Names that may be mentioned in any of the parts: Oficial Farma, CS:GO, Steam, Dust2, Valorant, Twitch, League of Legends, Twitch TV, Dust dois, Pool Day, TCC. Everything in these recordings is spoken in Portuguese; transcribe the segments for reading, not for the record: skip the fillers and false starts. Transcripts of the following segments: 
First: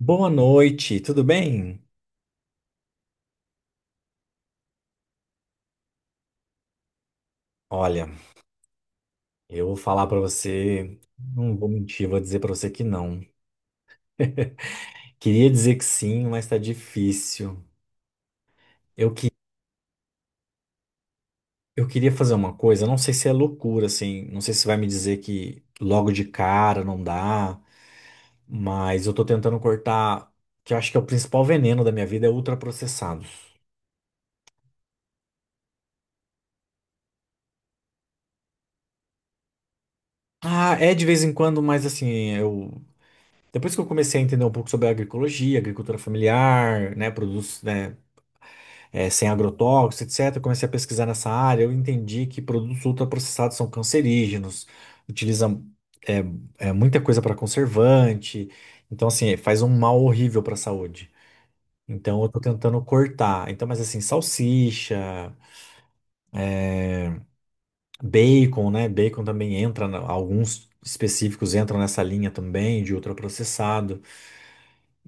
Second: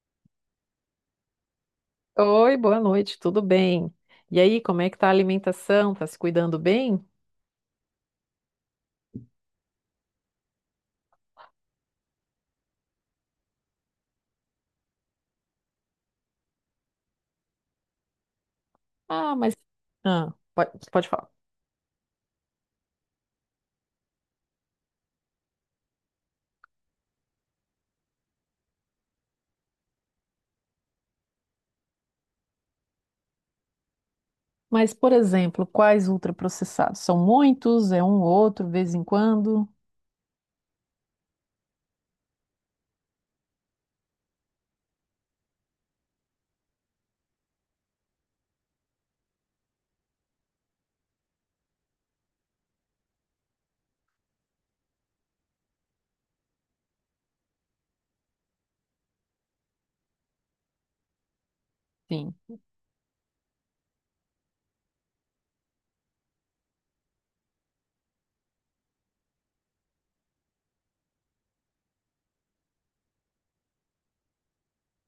Boa noite, tudo bem? Oi, boa noite, tudo bem? E aí, como é que tá a alimentação? Tá se cuidando bem? Olha, eu vou falar pra você, não vou mentir, vou dizer pra você que não. Queria dizer que sim, mas tá difícil. Eu, que, Ah, mas. Ah, pode falar. eu queria fazer uma coisa, não sei se é loucura, assim, não sei se vai me dizer que logo de cara não dá, mas eu tô tentando cortar, que eu acho que é o principal veneno da minha vida, é ultraprocessados. Mas, por exemplo, quais ultraprocessados? São muitos? É um ou outro, vez em quando? Ah, é de vez em quando, mas assim, eu. Depois que eu comecei a entender um pouco sobre a agroecologia, agricultura familiar, né, produtos, né, sem agrotóxicos, etc. Eu comecei a pesquisar nessa área, eu entendi que produtos ultraprocessados são cancerígenos, utilizam eh, muita coisa para conservante, então assim, faz um mal horrível para a saúde. Então eu Sim. tô tentando cortar. Então, mas assim, salsicha, bacon, né? Bacon também entra, alguns específicos entram nessa linha também de ultraprocessado.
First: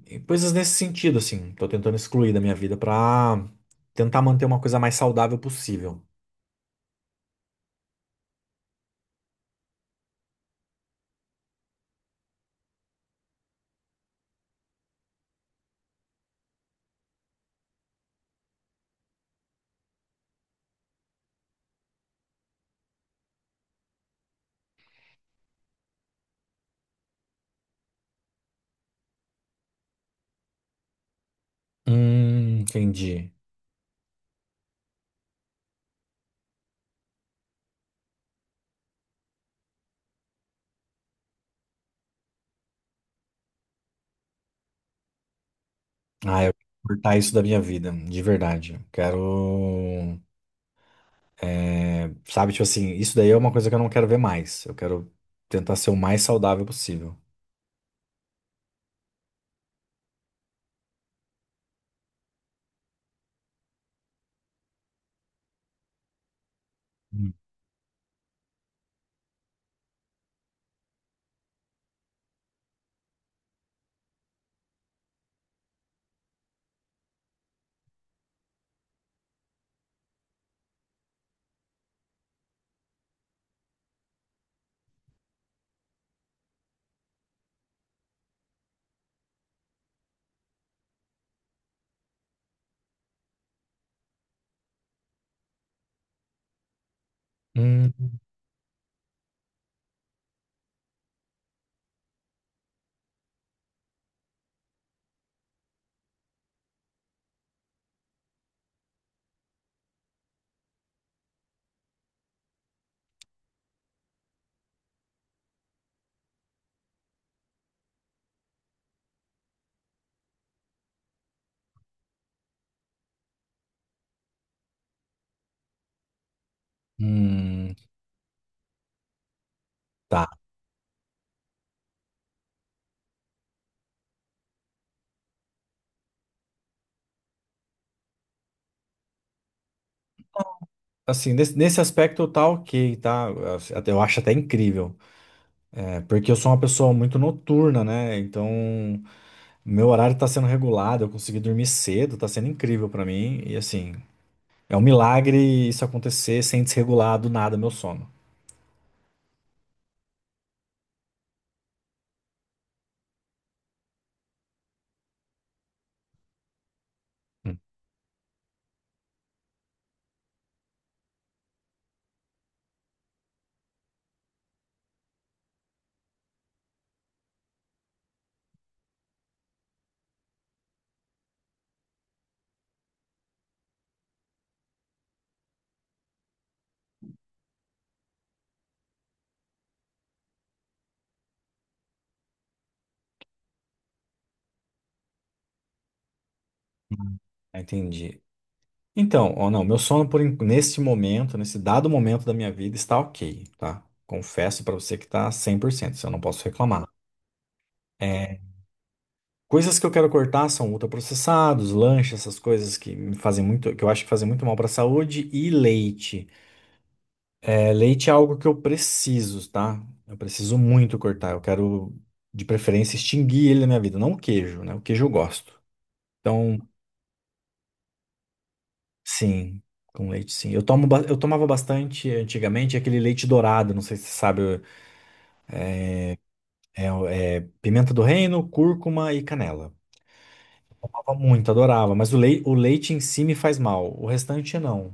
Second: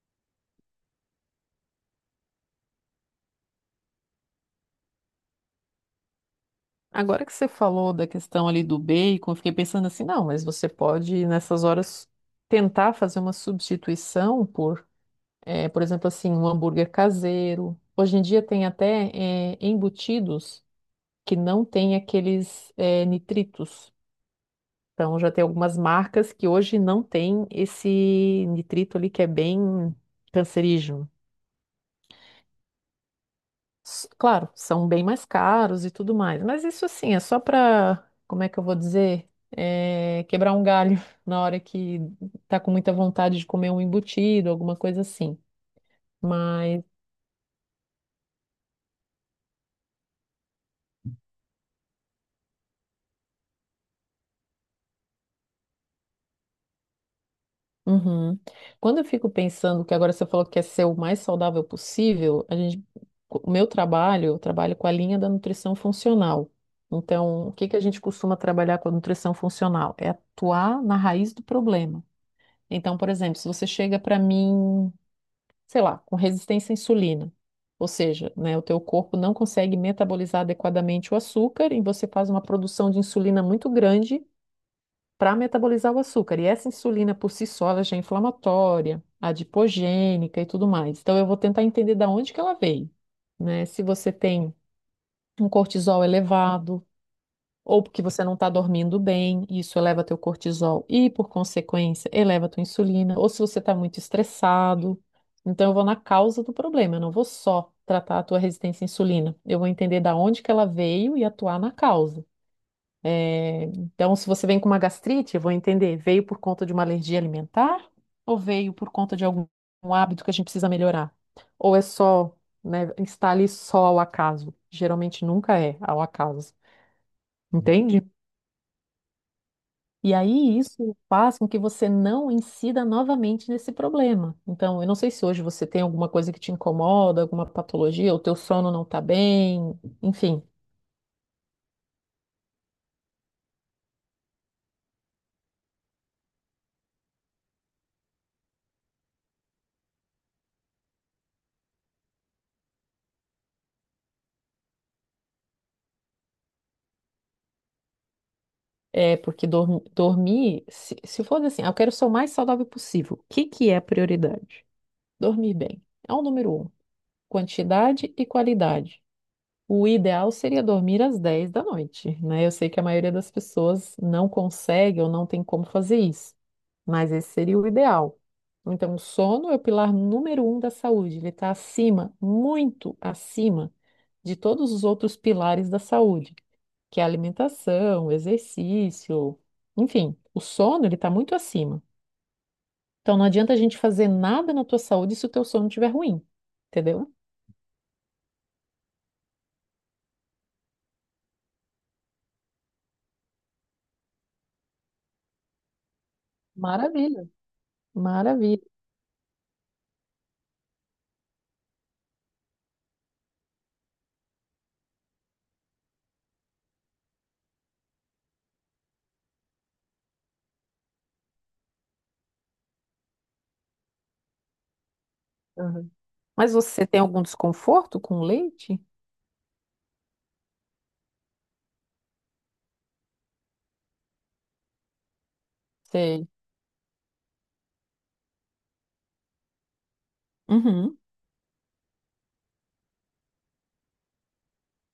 E coisas nesse sentido, assim, tô tentando excluir da minha vida para tentar manter uma coisa mais saudável possível. Agora que você falou da questão ali do bacon, eu fiquei pensando assim, não, mas você pode, nessas horas, tentar fazer uma substituição por exemplo, assim, um hambúrguer caseiro. Hoje em dia tem até, embutidos que não têm aqueles, nitritos. Então já tem algumas marcas que hoje não tem esse nitrito ali que é bem cancerígeno. Entendi. Claro, são bem mais caros e tudo mais, mas isso assim é só para, como é que eu vou dizer, é, quebrar um galho na hora que tá com muita vontade de comer um embutido, alguma coisa assim. Ah, eu quero Mas cortar isso da minha vida, de verdade. Eu Quero, é, sabe, tipo assim, isso daí é uma coisa que eu não quero ver mais. Eu quero tentar ser o mais saudável possível. uhum. Quando eu fico pensando que agora você falou que quer ser o mais saudável possível, a gente, o meu trabalho, eu trabalho com a linha da nutrição funcional. Hum, Então, o que que a gente costuma trabalhar com a nutrição funcional? É atuar na raiz do problema. Então, por exemplo, se você chega para mim, sei lá, com resistência à insulina, ou seja, né, o teu corpo não consegue metabolizar adequadamente o açúcar e você faz uma produção de insulina muito grande para metabolizar o açúcar. E essa insulina por si só, ela já é inflamatória, adipogênica e tudo mais. Então eu vou tentar entender da onde que ela veio, né? Se você tem um cortisol elevado ou hum, porque você não está dormindo bem, isso eleva teu cortisol e por consequência eleva tua insulina, ou se você está muito estressado. Então eu vou na causa do problema, eu não vou só tratar a tua resistência à insulina. Eu vou entender da onde que ela veio e atuar na causa. É, então, se você vem com uma gastrite, eu vou entender, veio por conta de uma alergia alimentar ou veio por conta de algum hábito que a gente precisa melhorar? Ou é só, né, está ali só ao acaso? Geralmente nunca é ao acaso, hum, entende? E tá. aí isso faz com que você não incida novamente nesse problema. Então, eu não sei se hoje você tem alguma coisa que te incomoda, alguma patologia, o teu sono não está bem, enfim. Assim, nesse aspecto tá ok, tá? assim, Eu acho até incrível. É, porque eu sou uma pessoa muito noturna, né? Então, meu horário tá sendo regulado, eu consegui dormir cedo, tá sendo incrível pra mim. E assim, é um milagre isso acontecer sem desregular do nada meu sono. É, porque dormir, se for assim, ah, eu quero ser o mais saudável possível. O que que é prioridade? Dormir bem. É o número um. Hum. Quantidade e qualidade. O ideal seria dormir às 10 da noite, né? Eu sei que a maioria das pessoas não consegue ou não tem como fazer isso, mas esse seria o ideal. Então, o sono é o pilar número um da saúde. Ele está acima, muito acima de todos os outros pilares da saúde que é a alimentação, o exercício, enfim, o sono ele está muito acima. Então não adianta a gente fazer nada na tua saúde se o teu sono estiver ruim, entendeu? Ah, entendi. Então, ou não, meu sono neste momento, nesse dado momento da minha vida está ok, tá? Confesso pra você que tá 100%, isso eu não posso reclamar. Maravilha. É, Maravilha. coisas que eu quero cortar são ultraprocessados, lanche, essas coisas que me fazem muito, que eu acho que fazem muito mal pra saúde e leite. É, leite é algo que eu preciso, tá? Eu preciso muito cortar. Eu quero, de preferência, extinguir ele na minha vida, não o queijo, né? O queijo eu gosto. Aham. Mas Então você tem algum desconforto com o leite? sim, com leite, sim. Eu tomava bastante antigamente aquele leite dourado, não sei se você sabe, Sei. É pimenta do reino, cúrcuma e canela. Uhum. Tomava muito, adorava, mas o leite em si me faz mal, o restante não.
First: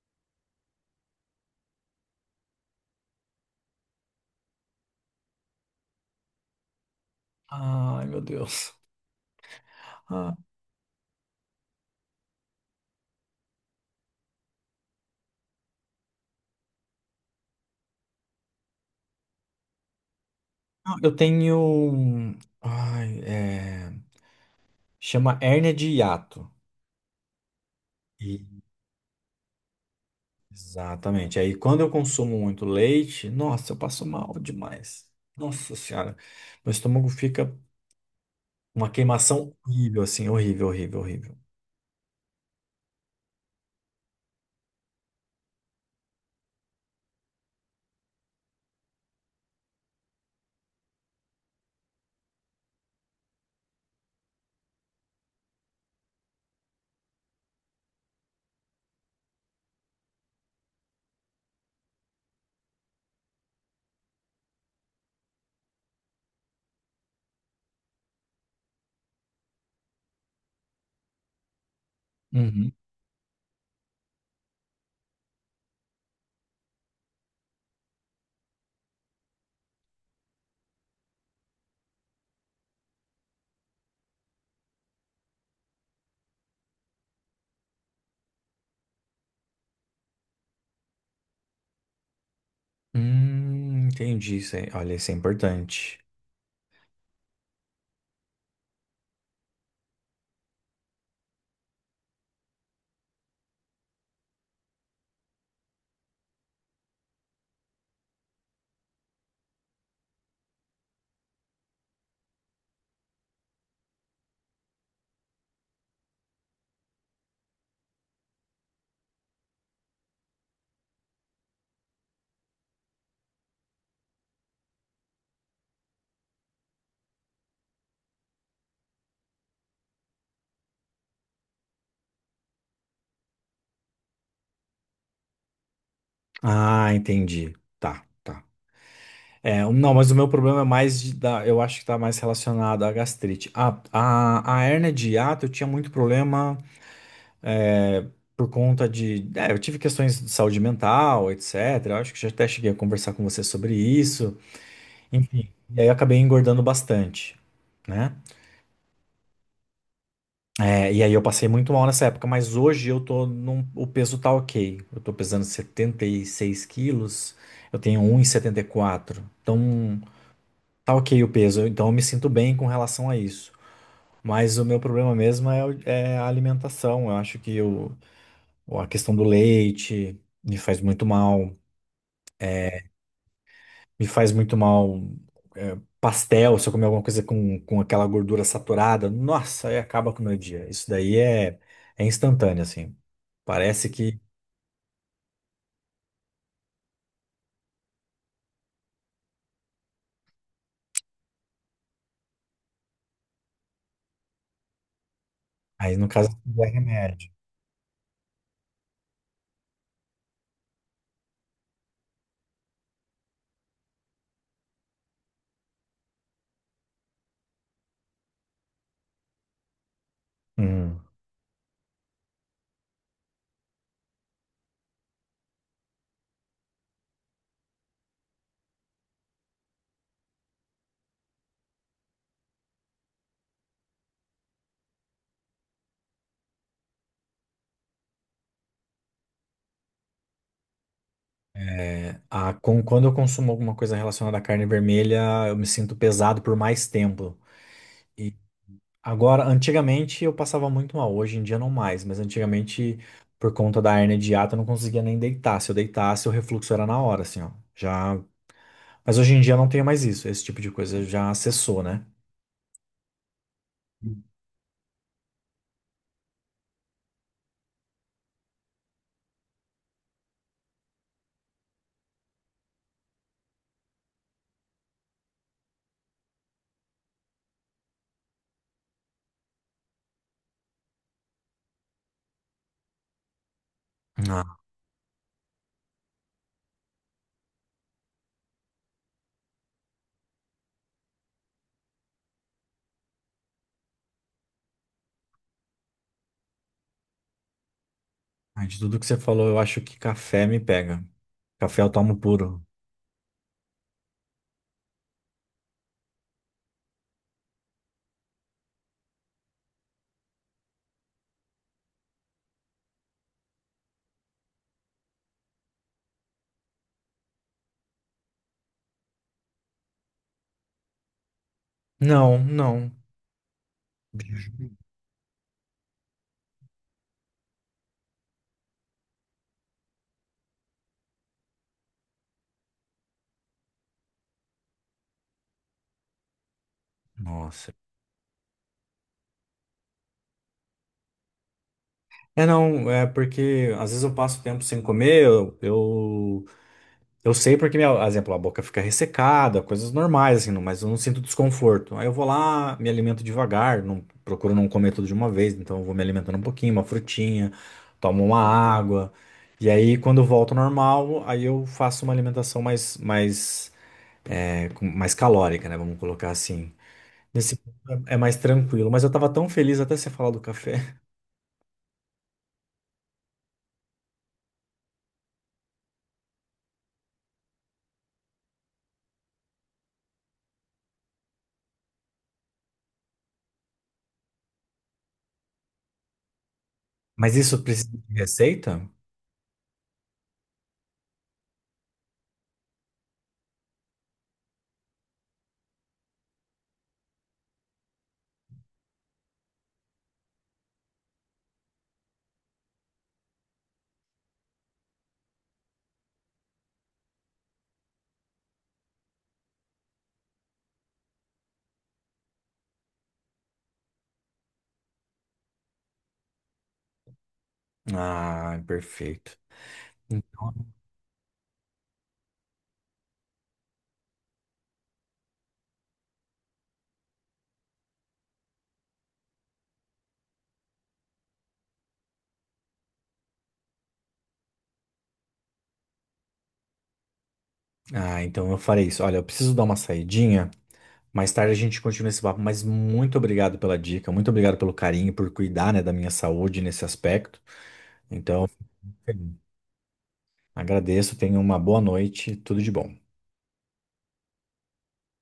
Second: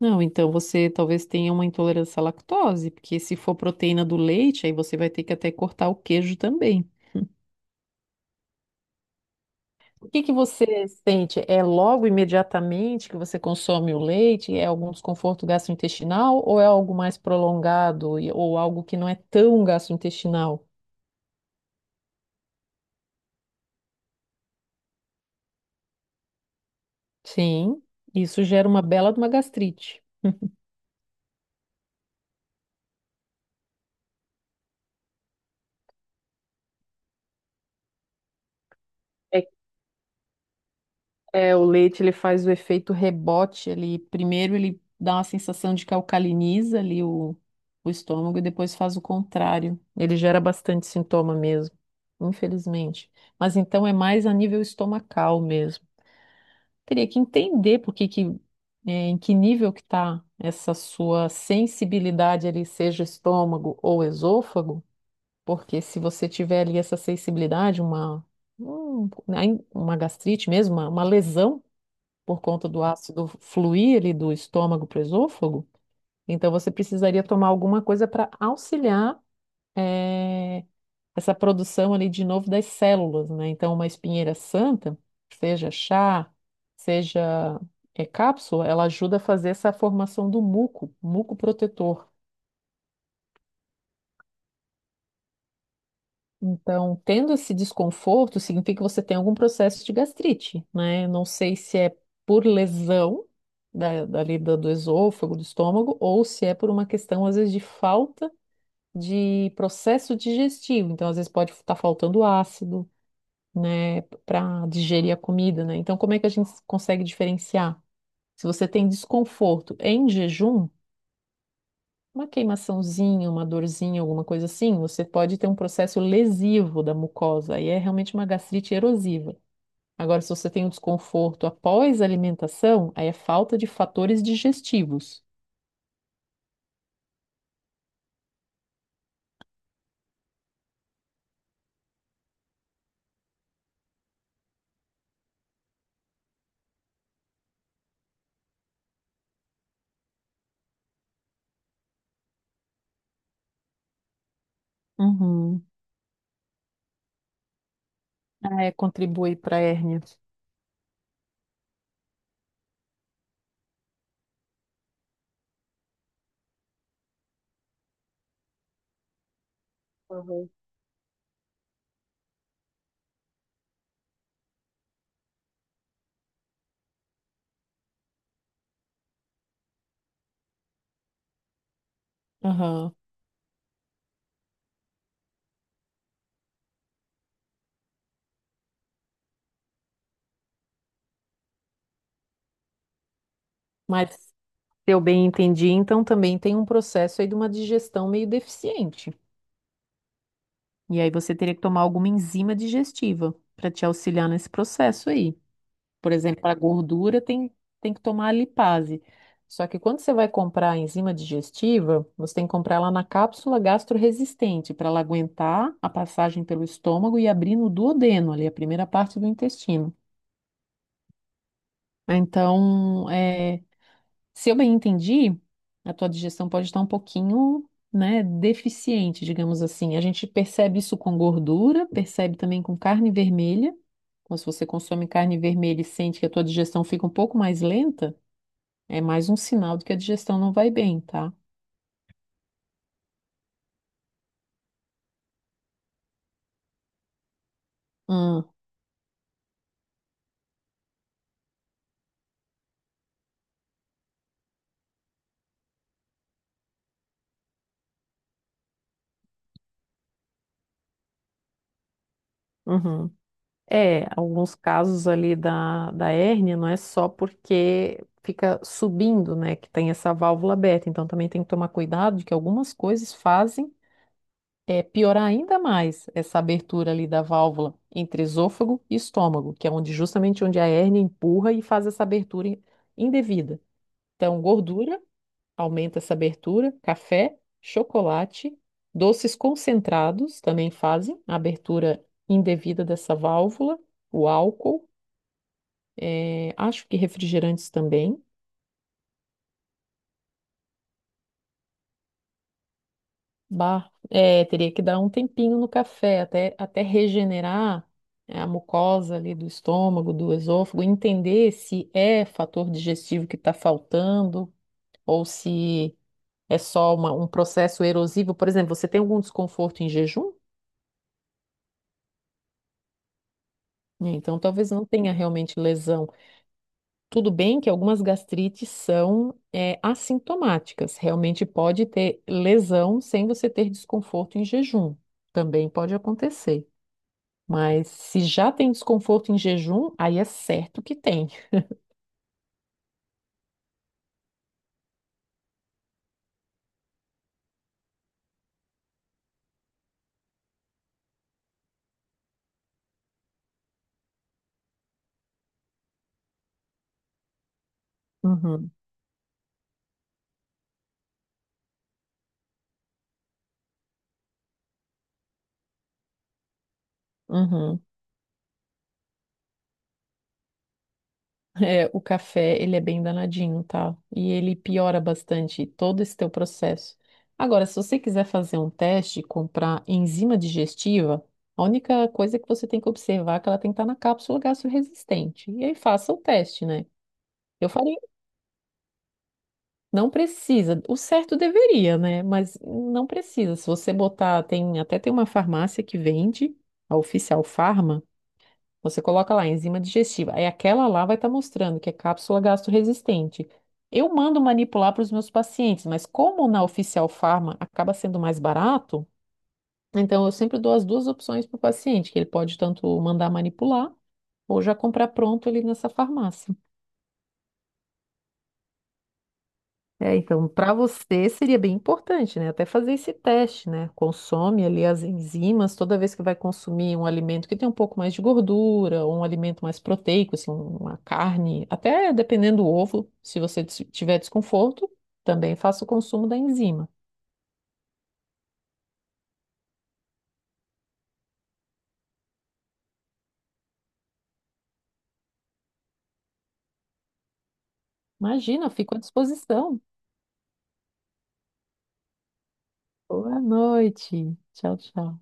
Não, então você talvez tenha uma intolerância à lactose, porque se for proteína do leite, aí você vai ter que até cortar o queijo também. Ai, meu Deus. O que que Ah, você sente? É logo imediatamente que você consome o leite? É algum desconforto gastrointestinal ou é algo mais prolongado e- ou algo que não é tão gastrointestinal? não, eu tenho. Ai, é, chama hérnia de hiato. Sim, isso E- gera uma bela de uma gastrite. Exatamente. Aí quando eu consumo muito leite, nossa, eu passo mal demais. Nossa Senhora, meu estômago fica. Uma É, queimação horrível, assim, horrível, horrível, horrível. é, o leite ele faz o efeito rebote, ele primeiro ele dá uma sensação de que alcaliniza ali o estômago e depois faz o contrário. Ele gera bastante sintoma mesmo, infelizmente. Mas então é mais a nível estomacal mesmo. Teria que entender por que que, em que nível que está essa sua sensibilidade ali, seja estômago ou esôfago, porque se você tiver ali essa sensibilidade, uma gastrite mesmo, uma lesão por conta Uhum. do ácido fluir ali do estômago para o esôfago, então você precisaria tomar alguma coisa para auxiliar eh, essa produção ali de novo das células, né? Então, uma espinheira santa, seja chá, seja cápsula, ela ajuda a fazer essa formação do muco, muco protetor. Entendi. Olha, isso é importante. Então, tendo esse desconforto, significa que você tem algum processo de gastrite, né? Eu não sei se é por lesão do esôfago, do estômago, ou se é por uma questão, às vezes, de falta de processo digestivo. Então, às vezes, pode estar faltando ácido, né, para digerir a comida, né? Então, como é que a gente consegue diferenciar? Se você tem desconforto em jejum, uma queimaçãozinha, uma dorzinha, alguma coisa assim, você pode ter um processo lesivo da mucosa, e é realmente uma gastrite erosiva. Agora, se você tem um desconforto após a alimentação, aí é falta de fatores digestivos. Ah, entendi. Tá, tá. Não, mas o meu problema é mais da, eu acho que tá mais relacionado à gastrite. A hérnia de hiato, eu tinha muito problema é, por conta de. É, eu tive questões de saúde mental, etc. Eu acho que já até cheguei a conversar com você sobre isso. Enfim, Uhum. e aí eu acabei engordando bastante, né? Ah, é, contribui para a hérnia. É, e aí eu passei muito mal nessa época, mas hoje eu tô num, o peso tá ok. Eu tô pesando 76 quilos, eu tenho um e 1,74. Então Uhum. tá ok o peso, então eu me sinto bem com relação a isso. Mas o meu problema mesmo é a alimentação. Eu acho que o, a questão do leite me faz muito mal. Aham. Me faz muito mal é, pastel, se eu comer alguma coisa com aquela gordura saturada, nossa, aí acaba com o meu dia. Isso daí é, é instantâneo, assim. Parece Mas, que se eu bem entendi, então também tem um processo aí de uma digestão meio deficiente. E aí você teria que tomar alguma enzima digestiva para te auxiliar nesse processo aí. aí, no Por caso, exemplo, para é gordura remédio. tem que tomar a lipase. Só que quando você vai comprar a enzima digestiva, você tem que comprar ela na cápsula gastroresistente, para ela aguentar a passagem pelo estômago e abrir no duodeno, ali, a primeira parte do intestino. Hum. Então, se eu bem entendi, a tua digestão pode estar um pouquinho, né, deficiente, digamos assim. A gente percebe isso com gordura, percebe também com carne vermelha. Então, se você consome carne vermelha e sente que a tua digestão fica um pouco mais lenta, é mais um sinal de que a digestão não vai bem, tá? Quando eu consumo alguma coisa relacionada à carne vermelha, eu me sinto pesado por mais tempo. E Hum, agora, antigamente eu passava muito mal, hoje em dia não mais, mas antigamente, por conta da hérnia de hiato, eu não conseguia nem deitar. Se eu deitasse, o refluxo era na hora, assim, ó. Já... Mas hoje em dia eu não tenho mais isso, esse tipo de coisa já cessou, né? uhum. É, alguns casos ali da, da hérnia não é só porque fica subindo, né, que tem essa válvula aberta. Então também tem que tomar cuidado de que algumas coisas fazem. É piorar ainda mais essa abertura ali da válvula entre esôfago e estômago, que é onde justamente onde a hérnia empurra e faz essa abertura indevida. Então, Ah, gordura aumenta essa abertura, café, chocolate, doces concentrados também fazem a abertura indevida dessa válvula, o álcool, acho que refrigerantes também. de tudo que você falou, eu acho que café me pega. Café eu tomo puro. Bah, é, teria que dar um tempinho no café até regenerar, né, a mucosa ali do estômago, do esôfago, entender se é fator digestivo que está faltando ou se é só um processo erosivo. Por exemplo, você tem algum desconforto em jejum? Não, não. Né, então, talvez não tenha realmente lesão. Tudo bem que algumas gastrites são assintomáticas. Realmente pode ter lesão sem você ter desconforto em jejum. Também pode acontecer. Nossa. Mas se já tem desconforto em jejum, aí é certo que tem. É, não, é porque às vezes eu passo tempo sem comer, eu sei porque, minha, por exemplo, a boca fica ressecada, coisas normais, assim, não- mas eu não sinto desconforto. Aí eu vou lá, me alimento devagar, não, procuro não comer tudo de uma vez, então eu vou me alimentando um pouquinho, uma frutinha, tomo uma Uhum, água, e aí quando eu volto ao normal, aí eu faço uma alimentação é, mais calórica, né, vamos colocar assim. Nesse ponto uhum. É mais tranquilo, mas eu tava tão feliz até você falar do café. É, o café, ele é bem danadinho, tá? E ele piora bastante todo esse teu processo. Agora, se você quiser fazer um teste e comprar enzima digestiva, a única coisa que você tem que observar é que ela tem que estar na cápsula gastroresistente. E aí faça o teste, né? Mas isso Eu precisa falei, de receita? não precisa. O certo deveria, né? Mas não precisa. Se você botar, tem até tem uma farmácia que vende, a Oficial Farma, você coloca lá enzima digestiva. Aí aquela lá vai estar mostrando que é cápsula gastroresistente. Eu mando manipular para os meus pacientes, mas como na Oficial Farma acaba sendo mais barato, então eu sempre dou as duas opções para o paciente, que ele pode tanto mandar manipular ou já comprar pronto ali nessa farmácia. Ah, perfeito. É, então, Então- para você seria bem importante, né? Até fazer esse teste, né? Consome ali as enzimas toda vez que vai consumir um alimento que tem um pouco mais de gordura, ou um alimento mais proteico, assim, uma carne, até dependendo do ovo, se você tiver desconforto, também faça o consumo da enzima. ah, então eu farei isso. Olha, eu preciso dar uma saidinha. Mais tarde a gente continua esse papo, mas muito obrigado pela dica, muito obrigado pelo carinho, por cuidar, né, da minha saúde nesse aspecto. Então, Imagina, eu fico à disposição. agradeço, tenha uma boa noite, tudo de bom. Boa noite. Tchau, tchau.